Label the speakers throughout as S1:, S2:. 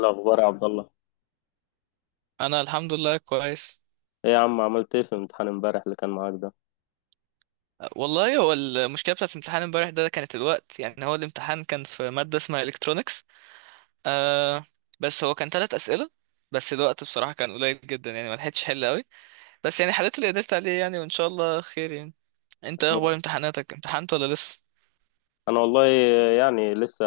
S1: الأخبار يا عبد الله.
S2: انا الحمد لله كويس.
S1: إيه يا عم، عملت إيه في الامتحان امبارح اللي كان معاك ده؟
S2: والله هو المشكله بتاعت الامتحان امبارح ده كانت الوقت، يعني هو الامتحان كان في ماده اسمها الكترونكس. آه. بس هو كان 3 اسئله، بس الوقت بصراحه كان قليل جدا، يعني ما لحقتش حل قوي. بس يعني حليت اللي قدرت عليه، يعني وان شاء الله خير يعني. انت إيه اخبار امتحاناتك؟ امتحنت ولا لسه؟
S1: أنا والله يعني لسه،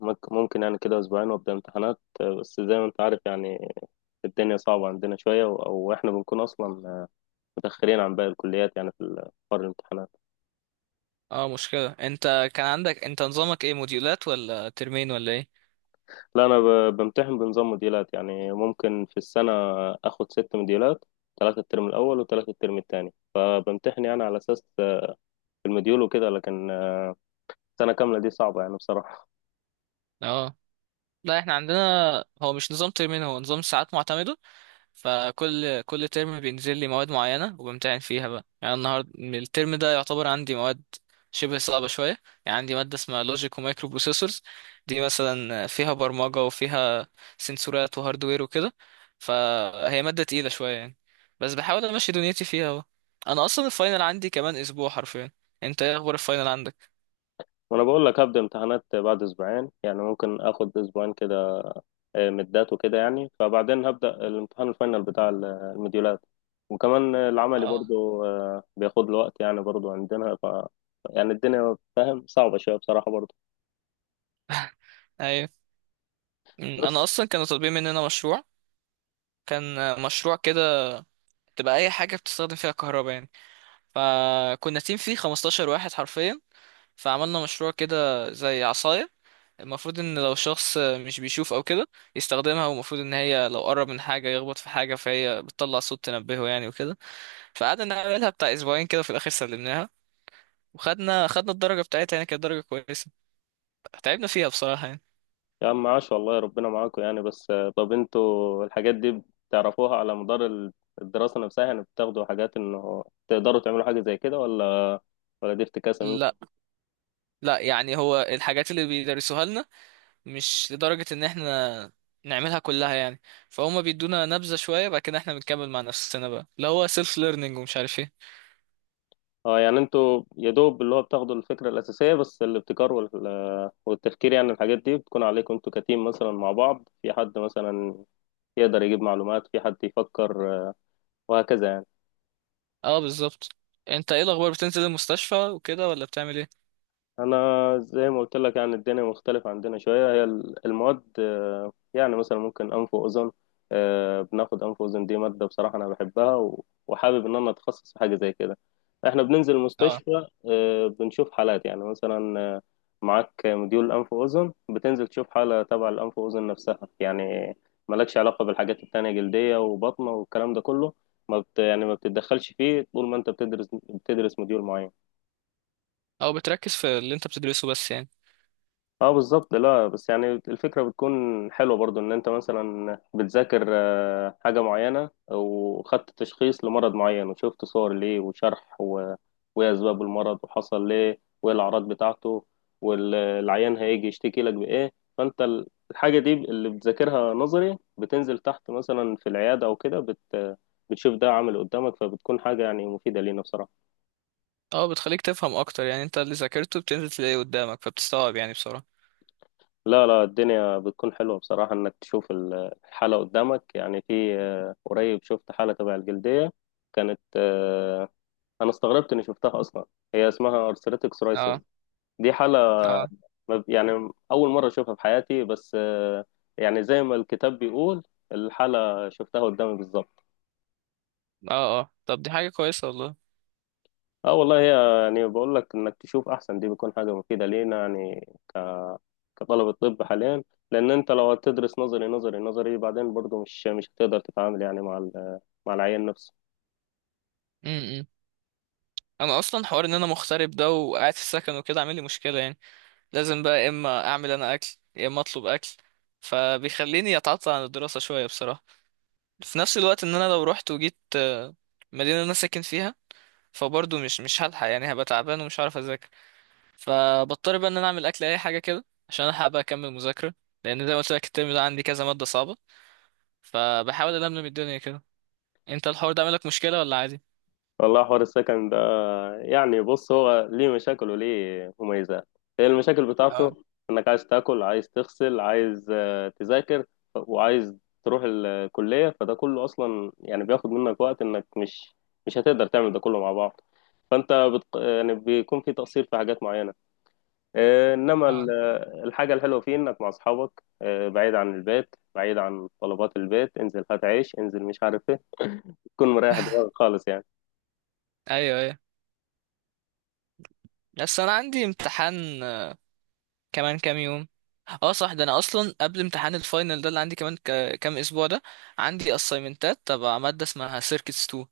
S1: ممكن يعني كده أسبوعين وأبدأ امتحانات. بس زي ما أنت عارف يعني الدنيا صعبة عندنا شوية أو إحنا بنكون أصلا متأخرين عن باقي الكليات يعني في حوار الامتحانات.
S2: اه. مشكله. انت كان عندك، انت نظامك ايه، موديولات ولا ترمين ولا ايه؟
S1: لا أنا بمتحن بنظام موديلات، يعني ممكن في السنة آخد ست موديلات، ثلاثة الترم الأول وثلاثة الترم التاني، فبمتحن يعني على أساس المديول وكده، لكن السنة كاملة دي صعبة يعني بصراحة.
S2: اه. لا، احنا عندنا هو مش نظام ترمين، هو نظام ساعات معتمده. فكل ترم بينزل لي مواد معينة وبمتحن فيها بقى، يعني النهارده الترم ده يعتبر عندي مواد شبه صعبة شوية. يعني عندي مادة اسمها لوجيك ومايكرو بروسيسورز، دي مثلا فيها برمجة وفيها سنسورات وهاردوير وكده. فهي مادة تقيلة شوية يعني، بس بحاول امشي دنيتي فيها اهو. انا اصلا الفاينل عندي كمان اسبوع حرفيا. انت ايه اخبار الفاينل عندك؟
S1: وانا بقول لك هبدا امتحانات بعد اسبوعين، يعني ممكن اخد اسبوعين كده مدات وكده يعني، فبعدين هبدا الامتحان الفاينل بتاع الموديولات، وكمان العملي
S2: اه.
S1: برضو بياخد له وقت يعني، برضو عندنا ف يعني الدنيا فاهم صعبه شويه بصراحه برضو
S2: ايوه. انا
S1: بس.
S2: اصلا كانوا طالبين مننا مشروع. كان مشروع كده تبقى اي حاجة بتستخدم فيها كهرباء يعني. فكنا تيم فيه 15 واحد حرفيا. فعملنا مشروع كده زي عصاية، المفروض ان لو شخص مش بيشوف او كده يستخدمها، والمفروض ان هي لو قرب من حاجة يخبط في حاجة فهي بتطلع صوت تنبهه يعني وكده. فقعدنا نعملها بتاع اسبوعين كده، في الاخر سلمناها. وخدنا الدرجة بتاعتها، يعني كانت درجة كويسة. تعبنا فيها بصراحة يعني.
S1: يا عم عاش والله، ربنا معاكم يعني، بس طب انتوا الحاجات دي بتعرفوها على مدار الدراسه نفسها يعني؟ بتاخدوا حاجات انه تقدروا تعملوا حاجه زي كده، ولا ولا دي افتكاسه؟
S2: لا لا، يعني هو الحاجات اللي بيدرسوها لنا مش لدرجة ان احنا نعملها كلها يعني. فهم بيدونا نبذة شوية، بعد كده احنا بنكمل مع نفسنا بقى، اللي هو سيلف ليرنينج ومش عارف ايه.
S1: اه يعني انتوا يا دوب اللي هو بتاخدوا الفكرة الأساسية بس، الابتكار والتفكير يعني الحاجات دي بتكون عليكم انتوا كتيم مثلا مع بعض، في حد مثلا يقدر يجيب معلومات، في حد يفكر، وهكذا يعني.
S2: اه، بالظبط. انت ايه الاخبار، بتنزل المستشفى وكده ولا بتعمل ايه؟
S1: انا زي ما قلت لك يعني الدنيا مختلفة عندنا شوية، هي المواد، يعني مثلا ممكن انف واذن، بناخد انف واذن، دي مادة بصراحة انا بحبها وحابب ان انا اتخصص في حاجة زي كده. احنا بننزل
S2: اه.
S1: المستشفى، بنشوف حالات يعني، مثلا معاك مديول انف واذن، بتنزل تشوف حالة تبع الانف واذن نفسها يعني، مالكش علاقة بالحاجات التانية، جلدية وبطنة والكلام ده كله. ما بت يعني ما بتتدخلش فيه طول ما انت بتدرس، بتدرس مديول معين.
S2: او بتركز في اللي انت بتدرسه بس يعني.
S1: اه بالظبط، لا بس يعني الفكرة بتكون حلوة برضو، ان انت مثلا بتذاكر حاجة معينة وخدت تشخيص لمرض معين، وشفت صور ليه وشرح، و... وايه اسباب المرض، وحصل ليه، وايه الاعراض بتاعته، والعيان هيجي يشتكي لك بايه. فانت الحاجة دي اللي بتذاكرها نظري، بتنزل تحت مثلا في العيادة او كده، بتشوف ده عامل قدامك، فبتكون حاجة يعني مفيدة لينا بصراحة.
S2: اه، بتخليك تفهم اكتر، يعني انت اللي ذاكرته بتنزل تلاقيه قدامك فبتستوعب يعني بسرعة.
S1: لا لا، الدنيا بتكون حلوة بصراحة إنك تشوف الحالة قدامك، يعني في قريب شفت حالة تبع الجلدية، كانت أنا استغربت إني شفتها أصلا، هي اسمها أرثريتك سورايسيس.
S2: اه.
S1: دي حالة
S2: اه.
S1: يعني أول مرة أشوفها في حياتي، بس يعني زي ما الكتاب بيقول، الحالة شفتها قدامي بالظبط.
S2: اه. اه، طب دي حاجة كويسة والله.
S1: اه والله، هي يعني بقول لك انك تشوف احسن، دي بيكون حاجة مفيدة لينا يعني كطلبة طب حاليا. لأن أنت لو هتدرس نظري نظري نظري بعدين برضه، مش هتقدر تتعامل يعني مع مع العيان نفسه.
S2: امم، انا اصلا حوار ان انا مغترب ده وقاعد في السكن وكده عامل لي مشكلة يعني. لازم بقى يا اما اعمل انا اكل، يا اما اطلب اكل. فبيخليني اتعطل عن الدراسة شوية بصراحة. في نفس الوقت ان انا لو رحت وجيت مدينة انا ساكن فيها، فبرضه مش هلحق يعني، هبقى تعبان ومش هعرف اذاكر. فبضطر بقى ان انا اعمل اكل اي حاجة كده عشان الحق بقى اكمل مذاكرة. لان زي ما قلت لك الترم ده عندي كذا مادة صعبة، فبحاول ألملم الدنيا كده. انت الحوار ده عامل لك مشكلة ولا عادي؟
S1: والله حوار السكن ده يعني، بص هو ليه مشاكل وليه مميزات. هي المشاكل
S2: اه.
S1: بتاعته إنك عايز تاكل، عايز تغسل، عايز تذاكر، وعايز تروح الكلية، فده كله أصلا يعني بياخد منك وقت، إنك مش هتقدر تعمل ده كله مع بعض. يعني بيكون في تقصير في حاجات معينة، انما
S2: اه.
S1: الحاجه الحلوه فيه انك مع اصحابك، بعيد عن البيت، بعيد عن طلبات البيت، انزل هات عيش، انزل مش عارف ايه، تكون مريح دماغك خالص يعني.
S2: ايوه، ايوه. بس انا عندي امتحان كمان كام يوم. اه صح، ده انا اصلا قبل امتحان الفاينل ده اللي عندي كمان كام اسبوع ده، عندي اسايمنتات تبع ماده اسمها سيركتس 2.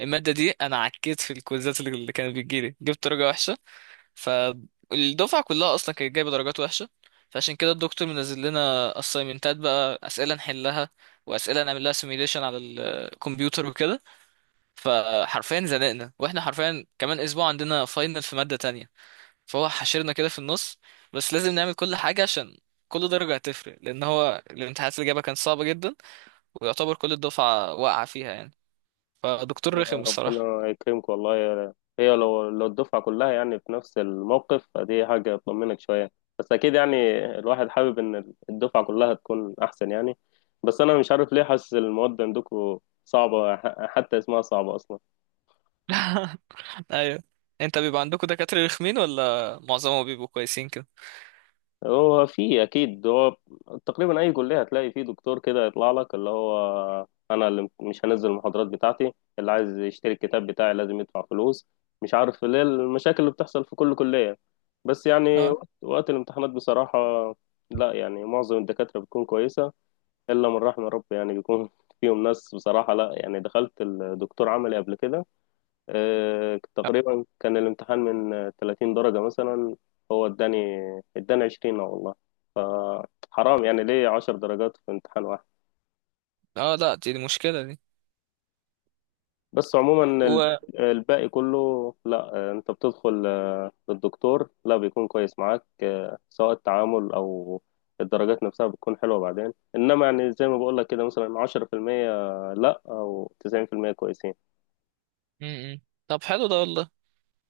S2: الماده دي انا عكيت في الكويزات اللي كانت بتجيلي، جبت درجه وحشه. فالدفعه كلها اصلا كانت جايبه درجات وحشه. فعشان كده الدكتور منزل لنا اسايمنتات بقى، اسئله نحلها واسئله نعمل لها سيميليشن على الكمبيوتر وكده. فحرفيا زنقنا، واحنا حرفيا كمان اسبوع عندنا فاينل في ماده تانية، فهو حشرنا كده في النص. بس لازم نعمل كل حاجة، عشان كل درجة هتفرق، لأن هو الامتحانات اللي جابها كانت صعبة جدا، ويعتبر كل الدفعة واقعة فيها يعني. فدكتور رخم الصراحة.
S1: ربنا يكرمك والله يا- هي لو الدفعه كلها يعني في نفس الموقف فدي حاجه تطمنك شويه، بس اكيد يعني الواحد حابب ان الدفعه كلها تكون احسن يعني. بس انا مش عارف ليه حاسس المواد عندكم صعبه، حتى اسمها صعبه اصلا.
S2: أيوه. أنت بيبقى عندكم دكاترة رخمين ولا معظمهم بيبقوا كويسين كده؟
S1: هو في اكيد، هو تقريبا اي كليه هتلاقي فيه دكتور كده يطلع لك، اللي هو انا اللي مش هنزل المحاضرات بتاعتي، اللي عايز يشتري الكتاب بتاعي لازم يدفع فلوس، مش عارف ليه، المشاكل اللي بتحصل في كل كليه، بس يعني
S2: اه.
S1: وقت الامتحانات بصراحه. لا يعني معظم الدكاتره بتكون كويسه، الا من رحم ربي يعني بيكون فيهم ناس بصراحه. لا يعني دخلت الدكتور عملي قبل كده، تقريبا كان الامتحان من 30 درجه مثلا، هو اداني، 20 والله، حرام يعني ليه عشر درجات في امتحان واحد.
S2: اه لا، دي مشكلة دي.
S1: بس عموما
S2: و
S1: الباقي كله لا، انت بتدخل للدكتور لا بيكون كويس معاك، سواء التعامل او الدرجات نفسها بتكون حلوة بعدين، انما يعني زي ما بقول لك كده مثلا عشرة في المية لا، او تسعين في المية كويسين.
S2: م- م. طب حلو ده والله.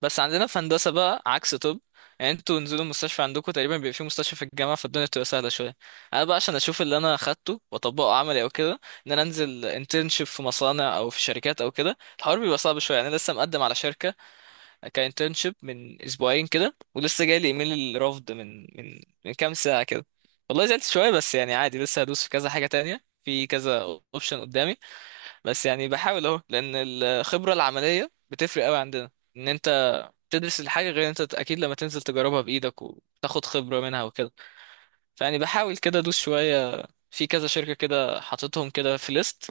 S2: بس عندنا في هندسة بقى عكس طب، يعني انتوا نزلوا المستشفى عندكم، تقريبا بيبقى في مستشفى في الجامعة، فالدنيا بتبقى سهلة شوية. انا بقى عشان اشوف اللي انا اخدته واطبقه عملي او كده، ان انا انزل انترنشيب في مصانع او في شركات او كده، الحوار بيبقى صعب شوية يعني. انا لسه مقدم على شركة كانترنشيب من اسبوعين كده، ولسه جاي لي ايميل الرفض من كام ساعة كده. والله زعلت شوية بس يعني عادي، لسه هدوس في كذا حاجة تانية في كذا اوبشن قدامي. بس يعني بحاول اهو، لان الخبرة العملية بتفرق قوي عندنا، ان انت تدرس الحاجة غير انت اكيد لما تنزل تجربها بايدك وتاخد خبرة منها وكده. فيعني بحاول كده ادوس شوية في كذا شركة كده، حاططهم كده في ليست،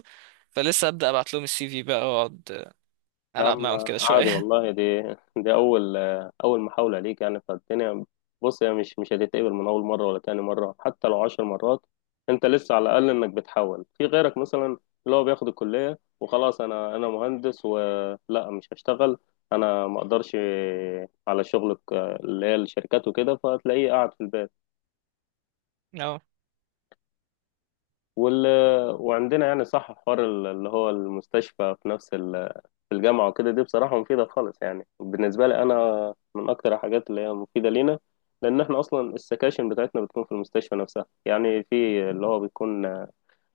S2: فلسه ابدا ابعت لهم السي في بقى واقعد
S1: يا
S2: العب
S1: عم
S2: معاهم كده
S1: عادي
S2: شوية.
S1: والله، دي أول محاولة ليك يعني، فالدنيا بص هي مش هتتقبل من أول مرة ولا تاني مرة، حتى لو عشر مرات. أنت لسه على الأقل إنك بتحاول، في غيرك مثلا اللي هو بياخد الكلية وخلاص، أنا مهندس ولا مش هشتغل، أنا ما أقدرش على شغلك اللي هي الشركات وكده، فتلاقيه قاعد في البيت
S2: اه.
S1: وال... وعندنا يعني صح، حوار اللي هو المستشفى في نفس في الجامعة وكده، دي بصراحة مفيدة خالص يعني، بالنسبة لي أنا من أكتر الحاجات اللي هي مفيدة لينا، لأن إحنا أصلا السكاشن بتاعتنا بتكون في المستشفى نفسها، يعني في اللي هو بيكون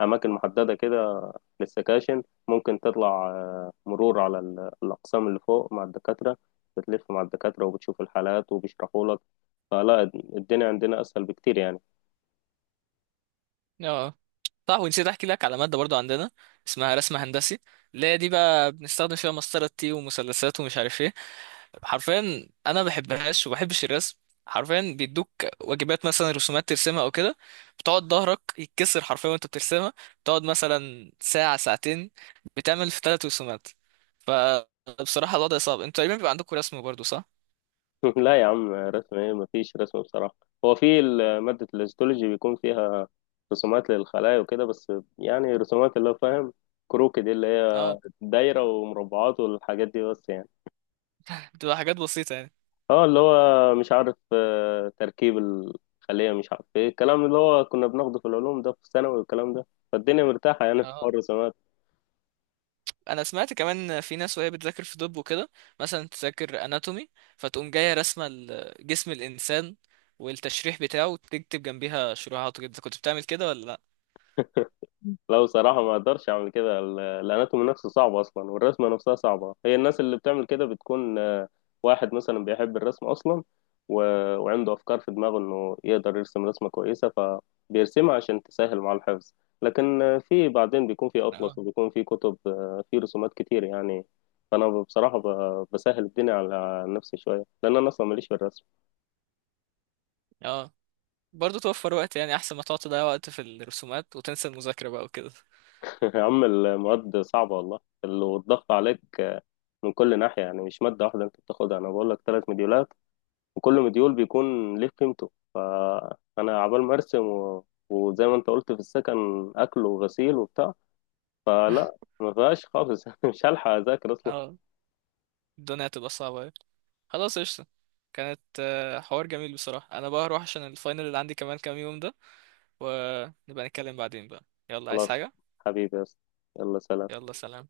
S1: أماكن محددة كده للسكاشن. ممكن تطلع مرور على الأقسام اللي فوق مع الدكاترة، بتلف مع الدكاترة وبتشوف الحالات وبيشرحوا لك. فلا، الدنيا عندنا أسهل بكتير يعني.
S2: اه صح، ونسيت احكي لك على مادة برضو عندنا اسمها رسم هندسي. اللي هي دي بقى بنستخدم فيها مسطرة تي ومثلثات ومش عارف ايه. حرفيا انا ما بحبهاش وما بحبش الرسم. حرفيا بيدوك واجبات مثلا رسومات ترسمها او كده، بتقعد ظهرك يتكسر حرفيا وانت بترسمها. بتقعد مثلا ساعة ساعتين بتعمل في 3 رسومات. فبصراحة الوضع صعب. انتوا تقريبا بيبقى عندكم رسم برضو صح؟
S1: لا يا عم، رسم إيه؟ مفيش رسم بصراحة. هو في مادة الهيستولوجي بيكون فيها رسومات للخلايا وكده بس، يعني رسومات اللي هو فاهم، كروكي، دي اللي هي
S2: اه،
S1: دايرة ومربعات والحاجات دي بس يعني.
S2: بتبقى حاجات بسيطة يعني.
S1: اه اللي هو مش عارف، تركيب الخلية مش عارف ايه، الكلام اللي هو كنا بناخده في العلوم ده في الثانوي والكلام ده، فالدنيا مرتاحة يعني في
S2: اه،
S1: حوار الرسومات.
S2: انا سمعت كمان في ناس وهي بتذاكر في طب وكده، مثلا تذاكر اناتومي، فتقوم جاية رسمة جسم الانسان والتشريح بتاعه وتكتب جنبيها شروحات وكده. كنت بتعمل كده ولا لا؟
S1: لا بصراحة ما اقدرش اعمل كده، الاناتومي نفسه صعب اصلا، والرسمة نفسها صعبة، هي الناس اللي بتعمل كده بتكون واحد مثلا بيحب الرسم اصلا و... وعنده افكار في دماغه انه يقدر يرسم رسمة كويسة، فبيرسمها عشان تسهل مع الحفظ. لكن في بعدين بيكون في اطلس وبيكون في كتب، في رسومات كتير يعني. فانا بصراحة بسهل الدنيا على نفسي شوية، لان انا اصلا ماليش في الرسم.
S2: اه، برضه توفر وقت، يعني احسن ما تقعد تضيع وقت في الرسومات وتنسى المذاكرة بقى وكده.
S1: يا عم المواد صعبة والله، والضغط عليك من كل ناحية يعني، مش مادة واحدة أنت بتاخدها، أنا بقول لك ثلاث مديولات، وكل مديول بيكون ليه قيمته، فأنا عبال ما أرسم وزي ما أنت قلت في السكن، أكل وغسيل وبتاع، فلا ما فيهاش خالص مش هلحق أذاكر أصلا.
S2: اه. الدنيا هتبقى صعبة أوي. خلاص قشطة. كانت حوار جميل بصراحة. انا بقى هروح عشان الفاينل اللي عندي كمان كام يوم ده، ونبقى نتكلم بعدين بقى. يلا، عايز
S1: خلاص،
S2: حاجة؟
S1: حبيبي يا أسطى. يلا سلام.
S2: يلا سلام